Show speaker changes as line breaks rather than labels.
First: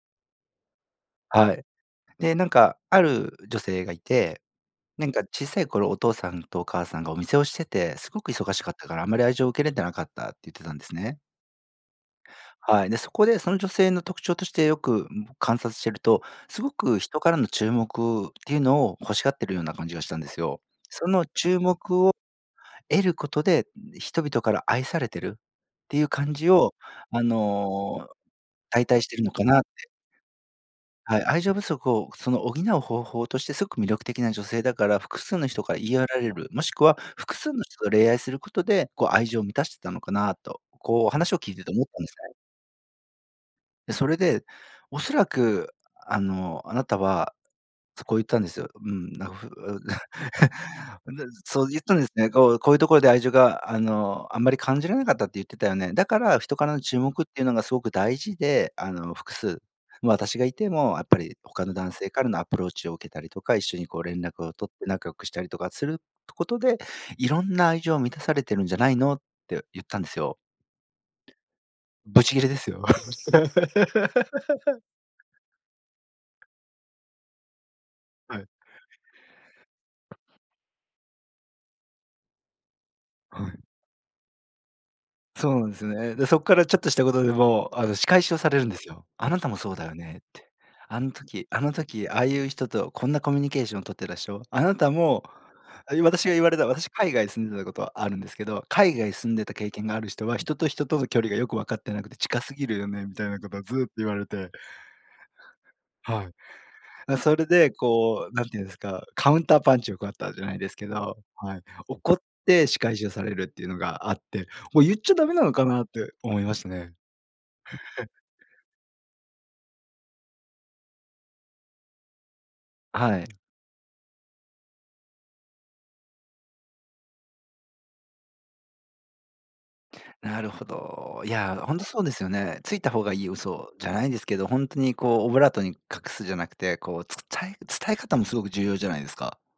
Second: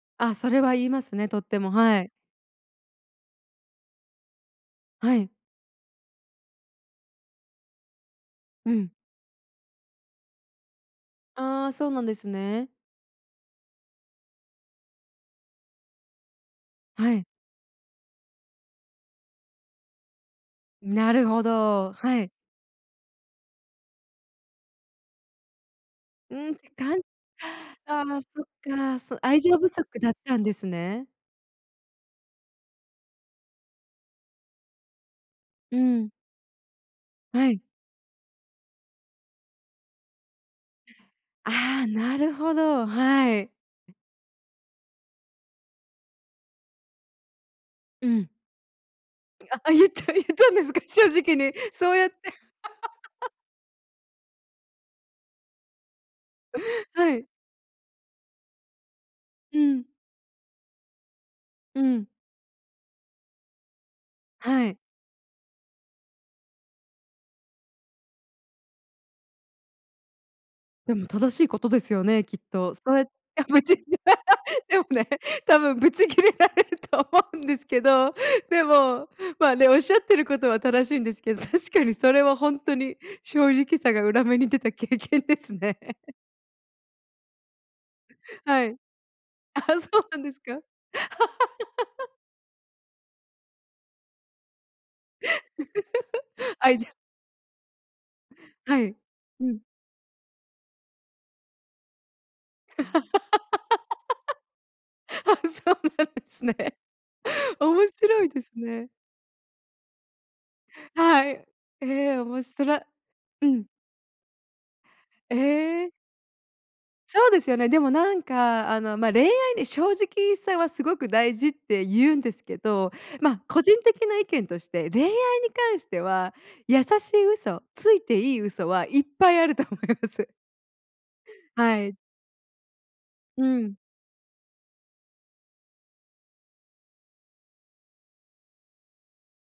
あ、それは言いますね、とっ
は
て
い。
も、はい。
で、なんか、ある女性がいて、なん
は
か、
い。
小さい頃お父さんとお母さんがお店をしててすごく忙しか
う
った
ん。
から、あんまり愛情を受けれてなかったって言ってたんですね。
ああ、そうなんですね。
はい、で、そこで、その女性の特徴として、よく、ん、観察してると、すごく
は
人
い。
からの注目っていうのを欲しがってるような感じがしたんですよ。そ
な
の
るほ
注
ど、
目を
はい。
得ることで、ん、人々から愛されてるっていう感
うー
じ
ん、し
を、
かん
あの、
あ
お、
あ、そっ
代
か、
替して
そ、
いるの
愛
か
情
なっ
不
て。
足だったんですね。
はい、愛情不足を、その、補う方法として、すごく魅力的な女性だから、複数の人か
う
ら言い寄
ー
ら
ん。
れる、もしくは複
は
数
い。
の人と恋愛することで、こう、愛情満たしてたのかなと、こう、話を聞いてて
あ
思っ
あ、
たんです
なる
ね。
ほど、はい。
で、それで、「おそらく、あの、あなたは」そ、
う
こう言っ
ん。
たんですよ。うん、な、ふう
ああ、
うん、
ゆっちゃゆったんですか、正
んで、
直に、
そう、ゆっ
そ
た
う
んで
やっ
す
て。
ね、「こうこういうところで愛情 が、あの、あんまり感じられなかったって言ってたよね。だから人からの注
は
目
い。
っていうのがすごく大事で、あの、複
う
数、
ん。
ま、私がいてもやっぱり他の
う
男
ん。
性からのアプローチを受けたりとか、一緒に、こう、連絡を
は
取
い。
って仲良くしたりとかするとことで、いろんな愛情を満たされてるんじゃないの？」ってゆったんですよ。
でも、正しいことですよ
ぶ
ね、
ち
きっ
切れです
と。そ
よ。
うやっあ、ぶち切れ で もね、多分ぶち切れられると思うんですけど。
はい。
でも、まあ、ね、おっしゃってることは正しいんですけど、確かにそれはほんとに、
は
正
い。
直さが裏目に出た経験で
そ
す
うなんで
ね。
す ね。で、そっからちょっとしたことでも、あの、仕返しをされ
は
るんで
い。
すよ。「あなたも
あ、
そうだよ
そう
ね」
な
っ
んです
て。
か？
「あん時、あの時、ああゆう人と、こんなコミュニケーション取ってらしょ、あなたも」あ、ゆう私が言われ た
愛
私、
情。
海外住んでたことあるんですけど、
はい。
「海外住ん
う
でた
ん。
経験がある人は、人と人との距離がよく分かってなくて近すぎる よね」みたいなことをずっと言われて。
あ、そうなんで
はい。
すね。
な、それで、
面白
こ
い
う、
で
なん
す
ていうんです
ね。
か、カウンターパンチをくらったじゃないですけど、
はい、
はい。
え
怒っ
え、おもしと
て仕
ら
返しをされる
う
ってい
ん。
うのがあって。もう、ゆっちゃダメ
え
なのかなっ
え。
て思いましたね。
そうですよね。でも、なんか、あの、ま、恋愛に正直さはすごく大事ってゆうんですけど、
あ、はい。
ま、個人的な意見として、恋愛に関しては、優しい嘘、ついていい嘘はいっぱいあると思います。
なるほど。いや、ほん
は
と、
い。
そうですよね。ついた方がいい
うー
嘘
ん。
じゃないですけど、ほんとに、こう、オブラートに隠すじゃなくて、こう、伝え伝え方もすごく重要じゃないですか。